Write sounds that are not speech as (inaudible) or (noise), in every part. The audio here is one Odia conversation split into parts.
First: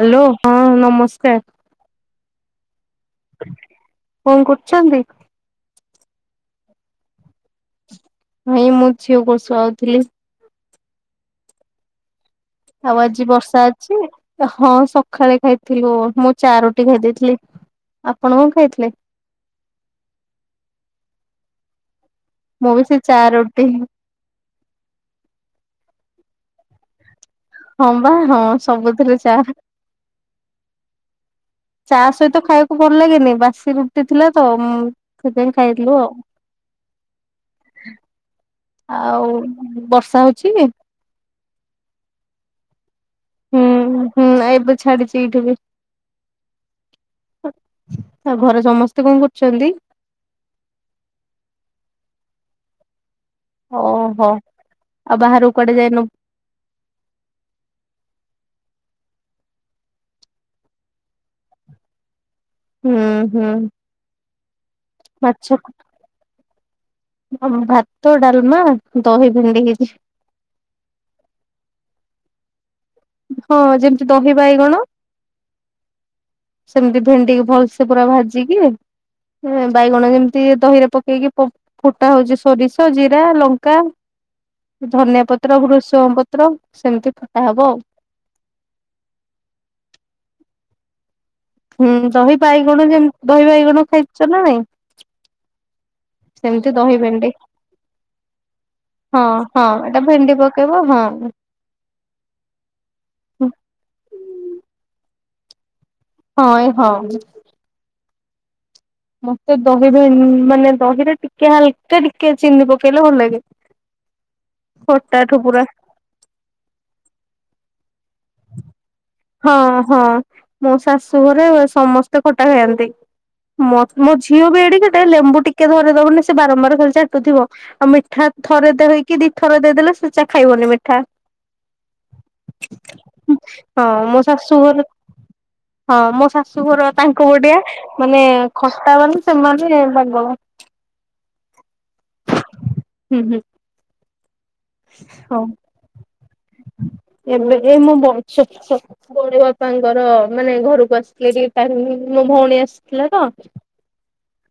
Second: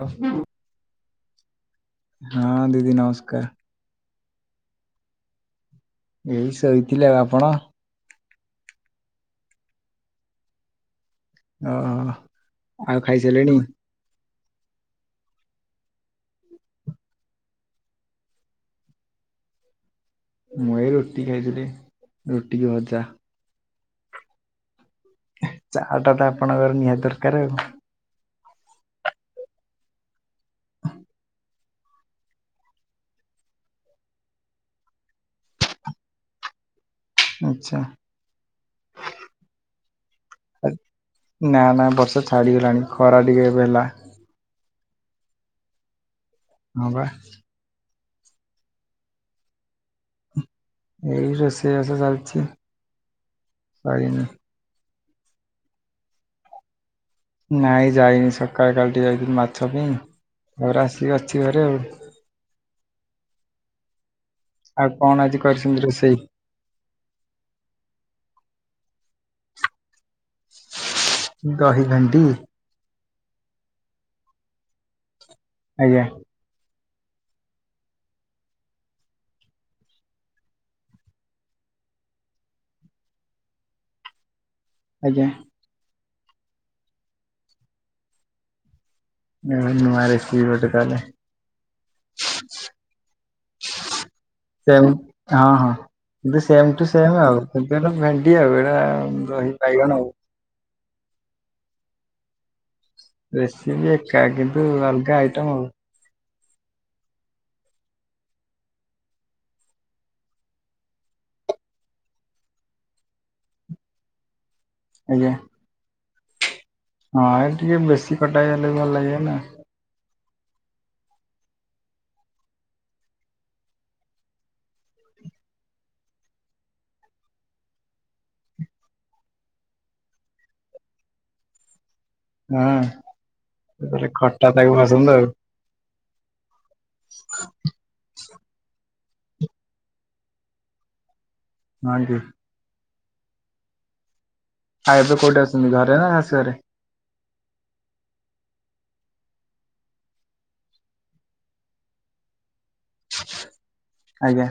ହ୍ୟାଲୋ ହଁ ନମସ୍କାର। ହଁ ଦିଦି ନମସ୍କାର। କଣ କରୁଛନ୍ତି? ଏଇ ଶୋଇଥିଲି ଆଉ ଆପଣ? ଭାଇଁ ମୁଁ ଝିଅ କୁ ଶୁଆଉଥିଲି ଓ ହୋ ଆଉ ଆଜି ବର୍ଷା ଅଛି, ହଁ ସକାଳେ ଖାଇଥିଲୁ ମୁଁ ଚାରୋଟି ଖାଇ ଦେଇେ ଥିଲି। ଆପଣ କଣ ଖାଇଥିଲେ? ମୁଁ ଏଇ ରୁଟି ଖାଇଥିଲି। ରୁଟି କି ମୁଁ ବି ସେ ଭଜା ଚା ରୋଟି ଚା ଟା ତ ଆପଣଙ୍କର ନିହାତି ଦରକାର ଆଉ। ହଁ, ବା ହଁ, ସବୁଥିରେ ଚା ଚା ସହିତ ଖାଇବାକୁ ଭଲ ଲାଗେନି, ବାସି ରୁଟି ଥିଲା ତ ସେଥିାଇଁ ଖାଇଥିଲୁ ଆଉ। ଆଚ୍ଛା। ଆଉ ବର୍ଷା ହଉଛି? ନା, ନା ବର୍ଷା ଛାଡ଼ିଗଲାଣି ଖରା ଟିକେ ହୁଁ ଏବେ ହେଲା। ହୁଁ, ଏବେ ଛାଡିଛି ଏଇଠି ବି ହଁ, ବା ତା ଘରେ ସମସ୍ତେ କଣ କରୁଛନ୍ତି? ଏଇ ରୋଷେଇ ବାସ ଚାଲିଛି। ସରିନି ଓହୋ ଆଉ ବାହାରକୁ କୁଆଡେ ଯାଇନୁ। ନାଇଁ ଯାଇନି ସକାଳେ କାଲି ଟିକେ ଯାଇକି ମାଛ ପାଇଁ, ତାପରେ ଆସି ଅଛି ଘରେ ଆଉ। ହୁଁ, ହୁଁ ଆଉ କଣ ଆଜି ମାଛ କରିଛନ୍ତି ରୋଷେଇ? ଭାତ, ଡାଲମା, ଦହି ଭେଣ୍ଡି ହେଇଛି। ଦହି ଭେଣ୍ଡି ହଁ, ଯେମିତି ଦହି ବାଇଗଣ ଆଜ୍ଞା ସେମିତି ଭେଣ୍ଡି କି ଭଲ୍ ସେ ପୁରା ଭାଜିକି ବାଇଗଣ ଯେମିତି ଦହିରେ ପକେଇକି ଫୁ ଫୁଟା ହଉଛି ସୋରିଷ, ଜିରା, ଲଙ୍କା ଧନିଆ ଆଜ୍ଞା ପତ୍ର, ଭୃସମ ପତ୍ର ସେମିତି ଫୁଟା ହବ ଆଉ ଯାହା ହେଉ ନୂଆ ରେସିପି ଗୋଟେ ତାହଲେ ହୁଁ, ଦହି ବାଇଗଣ ଯେମତି ଦହି ବାଇଗଣ ଖାଇଛ ନା ନାଇଁ? ହଁ, ହଁ ଏତି ସେମ ସେମିତି ଟୁ ଦହି ସେମ ଭେଣ୍ଡି ଆଉ ଭେଣ୍ଡି ଆଉ ଏଇଟା ଦହି ବାଇଗଣ ଆଉ। କେବ ହଁ (inaudible) ରେସିପି ଏକା କିନ୍ତୁ ଅଲଗା ଆଇଟମ ଆଉ। ହଁ ହଁ ମତେ ଦହିରେ ମାନେ ଦହିରେ ଟିକେ ହାଲକା ଟିକେ ଚିନି ପକେଇଲେ ଭଲ ଲାଗେ। ଖୋଟା ଆଜ୍ଞା। ଠୁ ପୁରା ହଁ ଏ ଟିକେ ବେଶୀ କଟା ହେଲେ ବି ଭଲ ଲାଗେ ନା ହଁ ହଁ ମୋ ଶାଶୁଘରେ ସମସ୍ତେ ଖଟା ଖଆନ୍ତି। ମୋ ଝିଅ ବି ଏଡ଼ିକିଟେ ଲେମ୍ବୁ ଟିକେ ଧରିଦବନି ସେ ବାରମ୍ବାର ଖାଲି ଚାଟୁଥିବ। ଆଉ ମିଠା ଥରେ ଦେଇ ହେଇକି ଦି ଥରେ ଦେଇଦେଲେ ସେଚା ଖାଇବନି ମିଠା। ହଁ ମୁଁ ହଁ କହିଲି ମୋ ଶାଶୁ ଖଟା ଘର ଟାକୁ ଭାସନ୍ତୁ ଆଉ (inaudible) ହଁ ମୋ ଶାଶୁଘର ତାଙ୍କୁ ପଟିଆ ମାନେ ଖଟା ମାନେ ସେମାନେ ପାଗଳ। ହଁ ଅଣ୍ଟି। ହୁଁ, ହୁଁ। ଆଉ ଏବେ କୋଉଠି ହଉ ଅଛନ୍ତି, ଘରେ ନା ଶାଶୁ ଘରେ? ଏବେ ଏ ମୁଁ ବଞ୍ଚିଛି। ପଢ଼ିବା ପାଇଁ ତାଙ୍କର ଭଉଣୀ ବାପାଙ୍କର ମାନେ ଘରକୁ ଆସିଥିଲେ କି ମୋ ଭଉଣୀ ଆସିଥିଲା ତ ଆଜ୍ଞା।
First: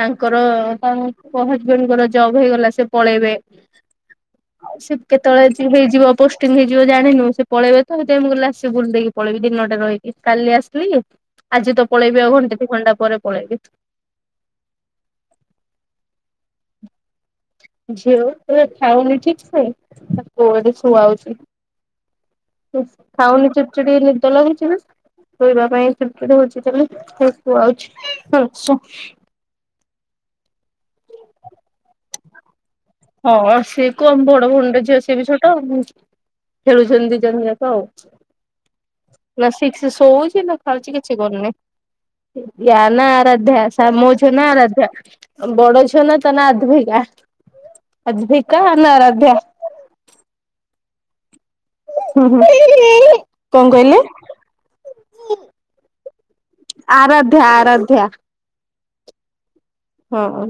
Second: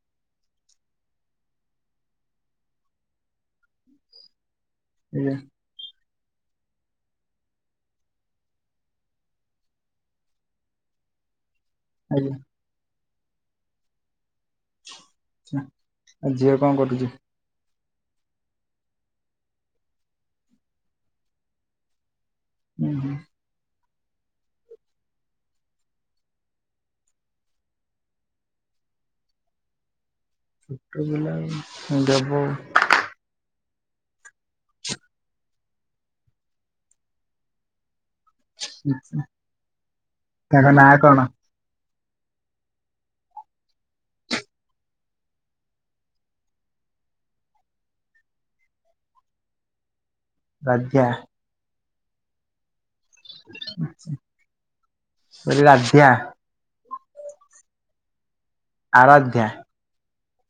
ତାଙ୍କର ତାଙ୍କ ହଜବେଣ୍ଡଙ୍କର ଜବ୍ ହେଇଗଲା ସେ ପଳେଇବେ। ଆଉ ଶିପ ଆଜ୍ଞା କେତେବେଳେ ହେଇଯିବ ପୋଷ୍ଟିଂ ହେଇ ଜୀବ ଜାଣିନୁ ସେ ପଳେଇବେ ତ ସେଇଥି ପାଇଁ, ତ ମୁଁ କହିଲି ଆସି ବୁଲି ଦେଇକି ପଳେଇବି ଦିନ ଟା ରହିକି କାଲି ଆସି ଥିଲି, ଆଜି ତ ପଳେଇବି ଆଜ୍ଞା ଆଉ ଘଣ୍ଟେ ଦି ଘଣ୍ଟା ପରେ ପଳେଇବି। ହୁଁ, ଆଉ ଝିଅ କଣ କରୁଛି? ଝିଅ ଉଠିଲେ ଖାଉନି ଠିକ୍ ସେ ତାକୁ ଆଡେ ଶୁଆଉଛି। ଉଁ ହୁଁ ଖାଉନି ଚୁଡ଼ାଚୁଡି ନିଦ ଲାଗୁଛି। ଶୋଇବା ପାଇଁ ଚିଡି ଚିଡି ହଉଛି ଖାଲି ଶୋଉଛି। ଛୋଟ ପିଲା ହଁ ସିଏ କୁ ଆମ ବଡ ଭଉଣରେ ଝିଅ ସିଏ ବି ଛୋଟ। ଖେଳୁଛନ୍ତି ଦି ଜଣ ଜାକ ଆଉ। ନା ଶିକ ଶଉଛି ନା ତାଙ୍କ ନାଁ ଖାଉଛି କିଛି କଣ? କରୁନି। ୟାନ ଆରାଧ୍ୟା ସ ମୋ ଝିଅ ନା ଆରାଧ୍ୟ ବଡ ଝିଅ ନା ଆଧଗ ଆଧିରିକା ନା ଆରାଧ୍ୟା? ଆରାଧ୍ୟା। ହୁଁ ହୁଁ କଣ କହିଲେ? ମୁଁ କହିଲି ରାଧ୍ୟା। ଆରାଧ୍ୟ ଆରାଧ୍ୟା। ଆରାଧ୍ୟା। ହଁ।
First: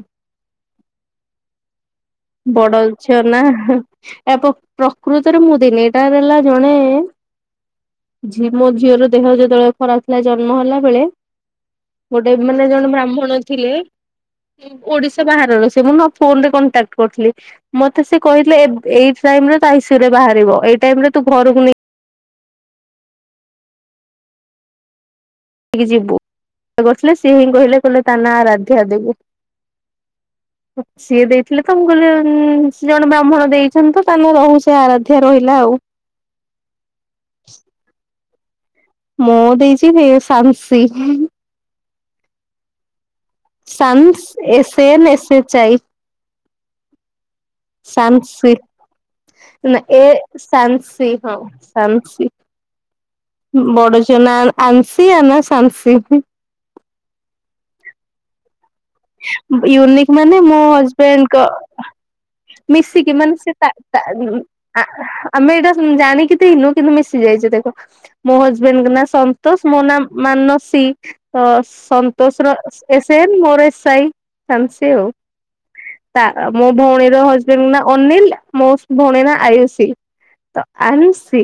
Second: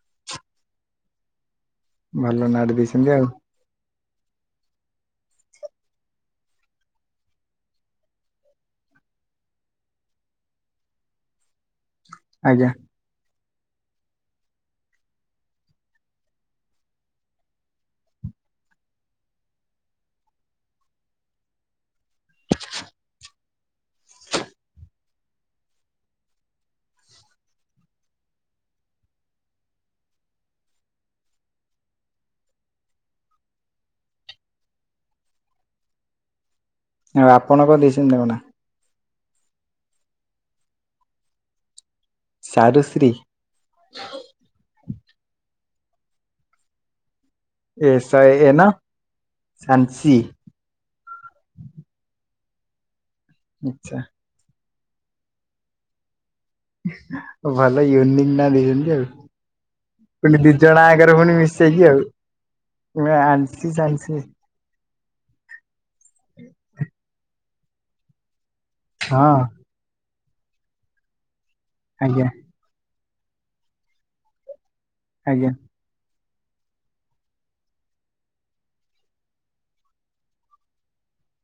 ଭଲ ନାଁଟେ ବଡଲ ଦେଇଛନ୍ତି ଝିଅ ଆଉ ନା ଏ ପ୍ରକୃତରେ ମୁଁ ଦି ତିନିଟା ହେଲା ଜଣେ ମୋ ଝିଅର ଦେହ ଯେତେବେଳେ ଖରାପ ଥିଲା ଜନ୍ମ ହେଲା ବେଳେ ଗୋଟେ ମାନେ ଆଜ୍ଞା। ଜଣେ ବ୍ରାହ୍ମଣ ଅ ଥିଲେ ଓଡିଶା ବାହାରର ସେ ମୁଁ ନ ଫୋନରେ କଣ୍ଟାକ୍ଟ ମତେ ସେ କହିଥିଲେ ଏଇ ଟାଇମରେ ବାହାର ଏଇ ଟାଇମରେ ତୁ ଘରକୁ ନେଇ ଯିବୁ କରିଥିଲେ ସିଏ ହିଁ କହିଲେ କହିଲେ ତା ନା ଆରାଧ୍ୟା ଦବୁ। ସିଏ ଦେଇଥିଲେ ତ ମୁଁ କହିଲି ସେ ଜଣେ ବ୍ରାହ୍ମଣ ଦେଇଛନ୍ତି ତ ତା ନ ରହିଲା ସେ ଆରାଧ୍ୟା ରହିଲା ଆଉ। ଆଉ ଆପଣ କଣ ଦେଇଛନ୍ତି ତାଙ୍କ ନାଁ? ମୁଁ ଦେଇଛି ସାମଶି। ସାରଶ୍ରୀ। ସନ୍ ଏସନ୍ ଏଏଚଆଇ। ଏ ଶହେ ଏନ ସାମଶିକ ନା ଶାନ୍ସି ଏ ସାନସି ହଁ ସାନ୍ସି ଆଛା ବଡ ଝିଅ ନାଁ ଆଂସି ଆ ନା ସାନସିଂ। ଭଲ ୟୁନିକି ନା ଦେଇଛନ୍ତି ଆଉ। ୟୁନିକ୍ ପୁଣି ମାନେ ଦି ମୋ ଜଣ ଆଗରେ ପୁଣି ହଜବେଣ୍ଡଙ୍କ ମିଶେଇକି ଆଉ ମିଶିକି ମାନେ ସେ ଆନ୍ସି ସାନ୍ସି ଆ ଆମେ ଏଇଟା ଜାଣିକି ଦେଇନୁ କିନ୍ତୁ ମିଶି ଯାଇଛି ଦେଖ। ମୋ ହଜବେଣ୍ଡଙ୍କ ନାଁ ହଁ ସନ୍ତୋଷ। ମୋ ନାଁ ମାନସୀ ଆଜ୍ଞା ସନ୍ତୋଷ ର ଏସ ଏନ ମୋର ଏସ ଆଇ ଆଉ ଚାଲିଛି ଆଉ। ଆଜ୍ଞା। ମୋ ଭଉଣୀର ହଜବେଣ୍ଡଙ୍କ ନାଁ ଅନିଲ ମୋ ଭଉଣୀ ନାଁ ଆୟୁଷୀ। ତ ଆନସି।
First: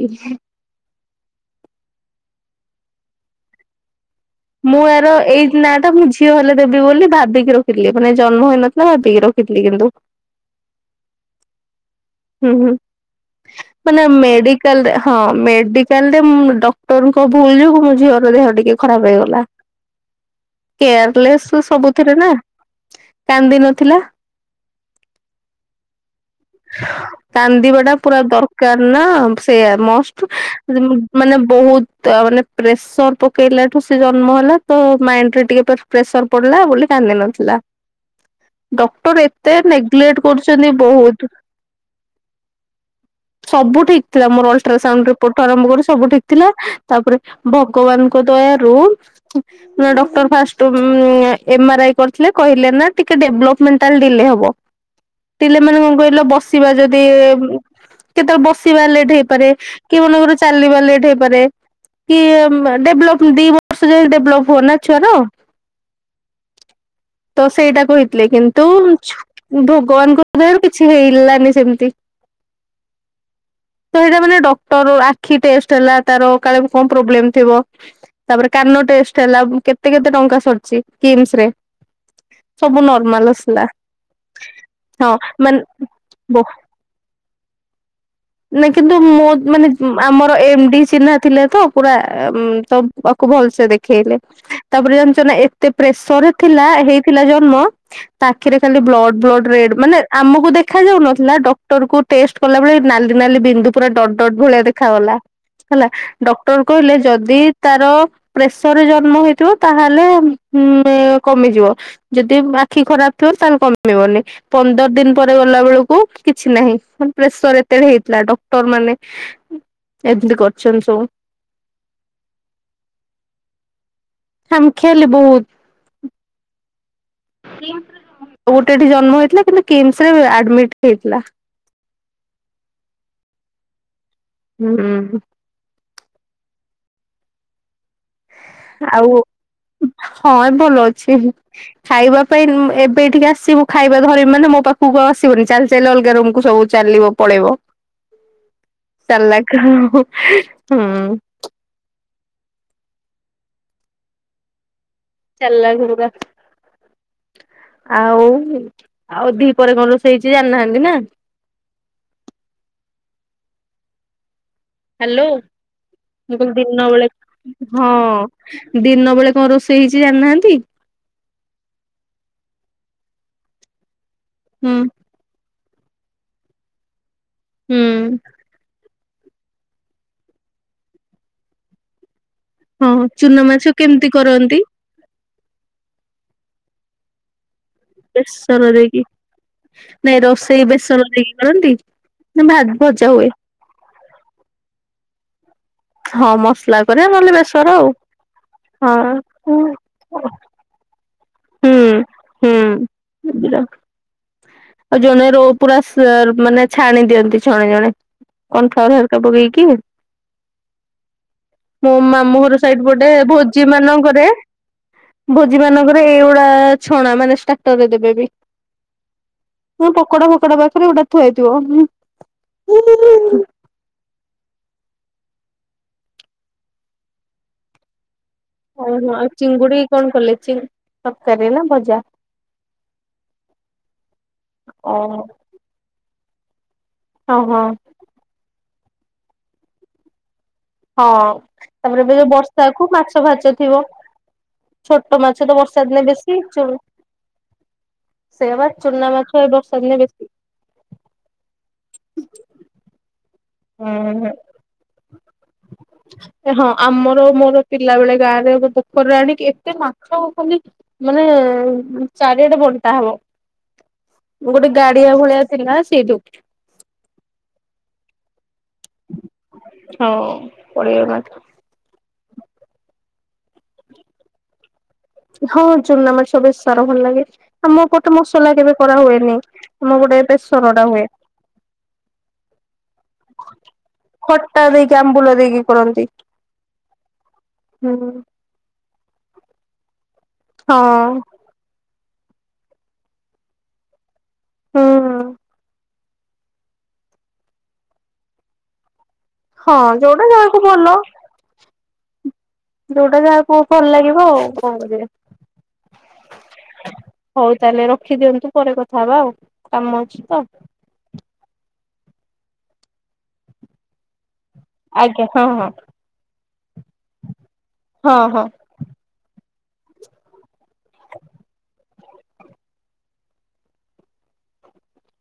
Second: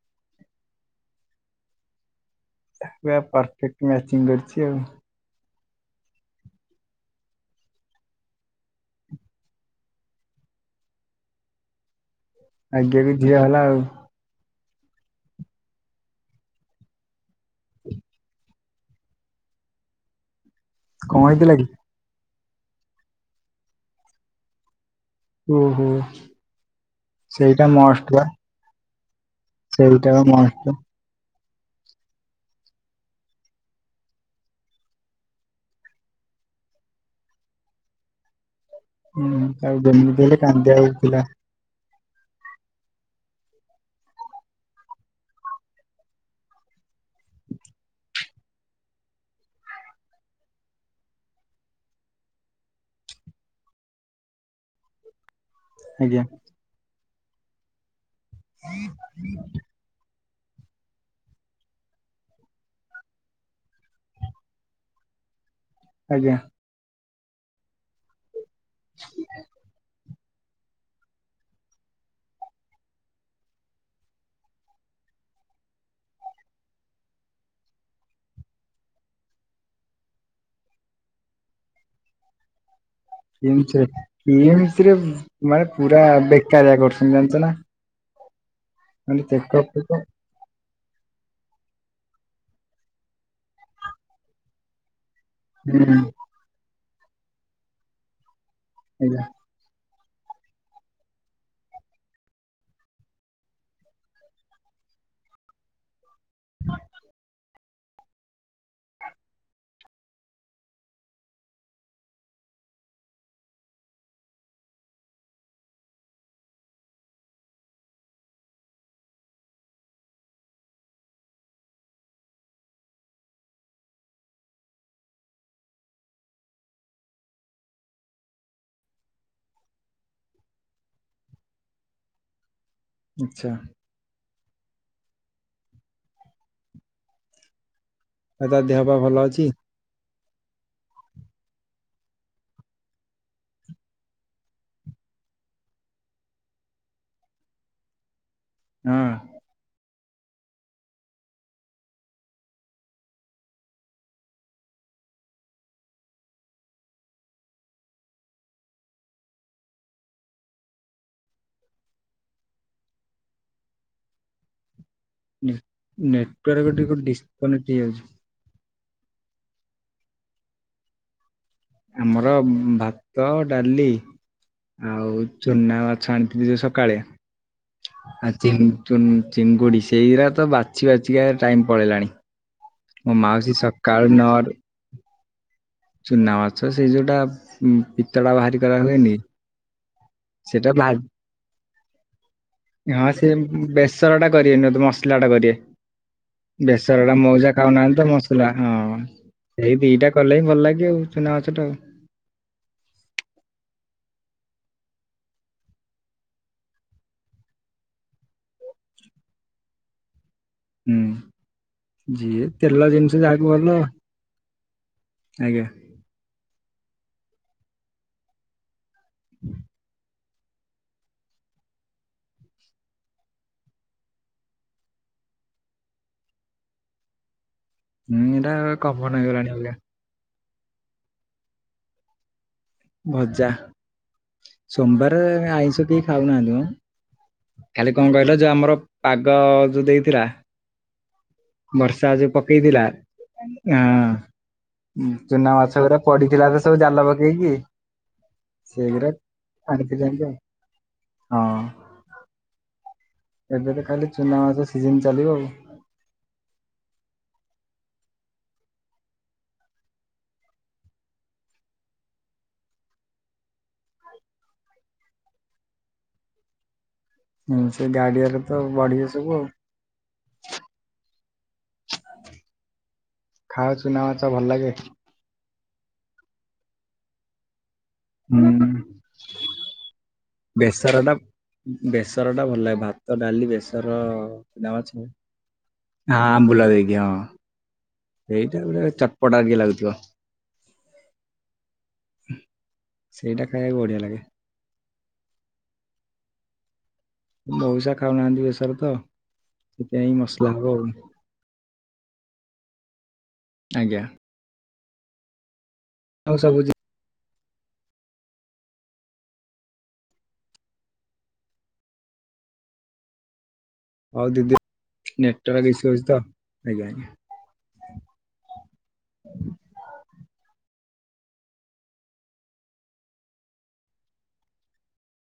ପରଫେକ୍ଟ ମ୍ୟାଚିଂ କରି ମୁଁ ଆର ଏଇ ନା ତ ମୁଁ ଝିଅ ହେଲେ ଦେବି ବୋଲି ଭାବିକି ରଖିଥିଲି ମାନେ ଜନ୍ମ ହେଇନଥିଲା ଭାବିକି ରଖିଥିଲି କିନ୍ତୁ। ହୁଁ ହୁଁ ଆଜ୍ଞାକୁ ଝିଅ ହେଲା ଆଉ ମାନେ ମେଡିକ୍ କାଲରେ ହଁ ମେଡିକାଲ ରେ ଡକ୍ଟରଙ୍କ ଭୁଲ ଯୋଗୁଁ ମୋ ଝିଅର ଦେହ ଟିକେ ଖରାପ୍ ହେଇଗଲା। କଣ କେୟାର ହେଇଥିଲା କି ଲେସ୍ ଥିରେ ନା କାନ୍ଦି ନଥିଲା। ଓ ହୋ। କାନ୍ଦିବା ଟା ପୁରା ଦରକାର ନା ସେୟା ସେଇଟା ବା ମଷ୍ଟ ମାନେ ବହୁତ ମାନେ ପ୍ରେସର ପକେଇଲା ଠୁ ସେ ଜନ୍ମ ହେଲା ତ ମାଇଣ୍ଡ ରେ ଟିକେ ପ୍ରେସର ପଡିଲା ବୋଲି କାନ୍ଦିିନଥିଲା। ଡକ୍ଟର ହୁଁ ଏତେ ଆଉ ଯେମିତି ନେଗଲେକ୍ଟ ହେଲେ କରୁଛନ୍ତି କାନ୍ଦିବାକୁ ଥିଲା ବହୁତ। ସବୁ ଠିକ ଥିଲା ମୋର ଅଲଟ୍ରାସାଉଣ୍ଡ ରିପୋର୍ଟ ଠୁ ଆରମ୍ଭ କରି ସବୁ ଠିକ ଥିଲା ତାପରେ ଭଗବାନଙ୍କ ଦ୍ଵୟାରୁ ନା, ଡକ୍ଟର ଫାଷ୍ଟ ଏମେଆରଆଇ କରିଥିଲେ। କହିଲେ ନା ଟିକେ ଡେଭଲପମେଣ୍ଟାଲ ଡିଲେ ହବ। ଡିଲେ ମାନେ କଣ କହିଲ ଆଜ୍ଞା ବସିବା ଯଦି କେତେ ବେଳେ ବସିବା ଲେଟ୍ ହେଇପାରେ କି ମନେକର ଚାଲିବା ଲେଟ ହେଇପାରେ। କି ଡେଭଲପ ଦି ବର୍ଷ ଯାଏ ଡେଭଲପ ହୁଏନା ଛୁଆର। ଆଜ୍ଞା। ତ ସେଇଟା କହିଥିଲେ କିନ୍ତୁ ମିଛ। ଭଗବାନଙ୍କ ଦୟାରୁ କିଛି ହେଲା ସେମିତି ସେଇଟା ମାନେ ଡକ୍ଟର ଆଖି ଟେଷ୍ଟ ହେଲା ତାର କାଳେ କଣ ପ୍ରୋବଲେମ ଥିବ। ତାପରେ କାନ ଟେଷ୍ଟ ହେଲା କେତେ କେତେ ଟଙ୍କା ସରିଛି କିମ୍ସ ରେ। ସବୁ ନର୍ମାଲ। ଆସିଲା କିମ୍ସରେ କିମ୍ସରେ ମାନେ ପୁରା ବେକାରିଆ କରୁଛନ୍ତି ଜାଣିଛ ନା। ନା କିନ୍ତୁ ମୁଁ ଚେକଅପ ମାନେ ଫେକଅପ ଆମର ଏମଡି ଚିହ୍ନା ଥିଲେ ତ ପୁରା ତ ଆକୁ ଭଲସେ ଦେଖେଇଲେ। ତାପରେ ଜାଣିଛ ନା ଏତେ ହୁଁ ପ୍ରେସର ଥିଲା ହେଇଥିଲା ଜନ୍ମ ତାଆଖିରେ ଖାଲି ବ୍ଲଡ ଆଜ୍ଞା ବ୍ଲଡ ରେଡ୍ ମାନେ ଆମକୁ ଦେଖା ଯାଉନ ଥିଲା ଡକ୍ଟର କୁ ଟେଷ୍ଟ କଲା ବେଳେ ନାଲି ନାଲି ବିନ୍ଦୁ ପୁରା ଡଟ ଡଟ ଭଳିଆ ଦେଖାାଗଲା। ହେଲା ଡକ୍ଟର କହିଲେ ଯଦି ତାର ପ୍ରେସରରେ ଜନ୍ମ ହେଇଥିବ ତାହେଲେ କମିଯିବ। ଯଦି ଆଖି ଖରାପ ଥିବ ତାହେଲେ କମିବନି ପନ୍ଦର ଦିନ ପରେ ଗଲା ବେଳକୁ କିଛି ନାହିଁ ମାନେ ପ୍ରେସର ଏତେ ହେଇଥିଲା। ଡକ୍ଟର ମାନେ ଏମିତି କରିଛନ୍ତି ସବୁ। ଖାମଖିଆଲି ବହୁତ। ଗୋଟେଠି ଜନ୍ମ ହେଇଥିଲା କିନ୍ତୁ କିମସ୍ ରେ ଆଡମିଟ ହେଇଥିଲା। ଆଚ୍ଛା। ହୁଁ। ଆଉ ତାର ଦେହ ପା ଆଉ ଭଲ ଅଛି। ହଁ ଭଲ ଅଛି। ଖାଇବା ପାଇଁ ଏବେ ଏଠିକି ଆସିବୁ ଖାଇବା ଧରିଇବି ମାନେ ମୋ ପାଖକୁ ଆଉ ଆସିବନି ଚାଲି ଚାଲି ଅଲଗା ରୁମକୁ ସବୁ ଚାଲିବ ପଳେଇବ ହଁ ଚାଲାଖ ହୁଁ। ଚାଲାଖ ପୁରା। ଆଉ ଆଉ ଦି ପହର ରେ କଣ ରୋଷେଇ ହେଇଛି ଜାଣିନାହାନ୍ତି ନା। ହ୍ୟାଲୋ ନେ- ମୁଁ କହିଲି ନେଟୱାର୍କ ଦିନ ଟିକେ ବେଳେ ଡିସକନେକ୍ଟ ହେଇଯାଉଛି। ହଁ। ଦିନ ବେଳେ କଣ ରୋଷେଇ ହେଇଛି ଜାଣିନାହାନ୍ତି? ଆମର ଭାତ ଡାଲି ହୁଁ। ଆଉ ଚୁନା ମାଛ ଆଣିଥିଲି ସକାଳେ ହୁଁ ଆଜି ଚିଙ୍ଗୁଡି ସେଇଗାରା ତ ବାଛି ବାଛିକା ଟାଇମ ପଳେଇଲାଣି। ହଁ ମୋ ଚୁନା ମାଉସୀ ମାଛ କେମିତି ସକାଳୁ ନରୁ କରନ୍ତି? ଚୁନା ମାଛ ସେଇ ଯୋଉଟା ପିତଳା ବାହାରି ବେସର କରା ଦେଇକି ହୁଏନି ନାଇଁ ରୋଷେଇ ସେଟା ଭା ବେସର ଦେଇକି କରନ୍ତି? ନା ଭାତ ଭଜା ହଁ ହୁଏ ସେ ବେସର ଟା କରିବେନ ମସଲା ଟା କରିବେ। ହଁ ମସଲା କରେ ବେସର ଟା ନହେଲେ ମଉସା ବେସର ଖାଉନାହାନ୍ତି ତ ମସଲା ହଁ। ଆଉ ହଁ। ସେଇ ଦିଟା କଲେ ହିଁ ଭଲ ଲାଗେ ଆଉ ଚୁନା ମାଛ ଟା ଆଉ। ହୁଁ ହୁଁ (unintelligible) ଆଉ ଜଣେ ରୋ ପୁରା ମାନେ ଛାଣି ଦିଅନ୍ତି ଜଣେ ଜଣେ। କର୍ନଫ୍ଲର୍ ହେରିକା ପକେଇକି। ହୁଁ। ମୋ ମାମୁଁ ଯିଏ ଘର ସାଇଡ ତେଲ ପଟେ ଜିନିଷ ଯାହାକୁ ଭୋଜି ଭଲ ମାନଙ୍କରେ ଆଜ୍ଞା ଭୋଜି ମାନଙ୍କରେ ଏଇଗୁଡ଼ା ଛଣା ମାନେ ଷ୍ଟାଟସ୍ ଦେବେ ବି। (inaudible) ହଁ ପକୋଡ଼ା ଫକୋଡ଼ା ପାଖରୁ ହୁଁ ହେଟା ଓ ହୋ ଚିଙ୍ଗୁଡ଼ି କଣ କଲେ ତରକାରୀ ରେ ନା ଭଜା? ଭଜା ଓହୋ ସୋମବାର ଆଇଁଷ କେହି ଖାଉନାହାନ୍ତ ମ ଓ ହୋ। କାଲି କଣ କହିଲ ଯଉଁ ଆମର ପାଗ ଯଉଁ ଦେଇଥିଲା। ହଁ ତାପରେ ବର୍ଷା ଏବେ ଯୋଉ ପକେଇଥିଲା ବର୍ଷାକୁ ମାଛ ଫାଚ ଥିବ। ହଁ ଛୋଟ ମାଛ ଚୁନା ତ ବର୍ଷା ଗୁରା ଦିନେ ବେଶୀ ପଡିଥିଲା ତ ଚ ସବୁ ଜାଲ ପକେଇକି ସେଇଆ ବା ଚୁନା ସେଗୁରା ମାଛ ଏ ବର୍ଷା ଦିନେ ଆଣିଥିଲି ଆଣିକି ବେଶୀ ଆଉ ହଁ। ଏବେ ତ ଖାଲି ହୁଁ। ଚୁନା ମାସ ସିଜିନ୍ ଚାଲିବ ଆଉ। ହଁ ଆମର ମୋର ପିଲା ବେଳେ ଗାଁରେ ପୋଖରରେ ଆଣିକି ଏତେ ମାଛ ଖାଲି ମାନେ ଚାରିଆଡ଼େ ବଣ୍ଟା ହବ। ଗୋଟେ ଗାଡ଼ିଆ ଭଳିଆ ଥିଲା ସେଇଠି। ହୁଁ ସେ ଗାଡ଼ିଆରେ ତ ବଢ଼ିବେ ସବୁ ଆଉ। ହଁ ପଢ଼ିବା ନା ଖାଉ ଚୁନା ମାଛ ଭଲ ଲାଗେ। ହଁ ଚୁନା ମାଛ ବେସର ଭଲ ଲାଗେ ଆମ ପଟେ ମସଲା କେବେ କରା ହୁଏନି ମୁଁ ଗୋଟେ ଏବେ ବେସର ଟା ବେସର ଟା ଭଲ ଲାଗେ ଭାତ ଡାଲି ବେସର ଖଟା ଦେଇକି ଆମ୍ବୁଲ ଦେଇକି କରନ୍ତି। ନାଁ ଆମ୍ବୁଲ ଦେଇକି ହଁ। ହୁଁ। ଏଇଟା ଗୋଟେ ଚଟପଟା ଇଏ ଲାଗୁଥିବ। ହଁ। ସେଇଟା ଖାଇବାକୁ ବଢ଼ିଆ ଲାଗେ। ହଁ। ମଉସା ଖାଉନାହାନ୍ତି ବସର ତ। ହଁ ସେଥିପାଇଁ ଯୋଉଟା ମସଲା ଯାହାକୁ ହବ ଆଉ ଭଲ ଯୋଉଟା ଯାହାକୁ ଭଲ ଆଜ୍ଞା ଲାଗିବ ଆଉ କଣ କରିବେ। ଆଉ ହଉ ସବୁ ହଉ ତାହେଲେ ରଖିଦିଅନ୍ତୁ ପରେ କଥା ହବା ଆଉ କାମ ଅଛି ତ ହଉ ଦିଦି ଆଜ୍ଞା ହଁ ହଁ ନେଟୱର୍କ୍ ଇସୁ ଅଛି ତ ଆଜ୍ଞା ଆଜ୍ଞା। ହଁ ହଁ। (inaudible)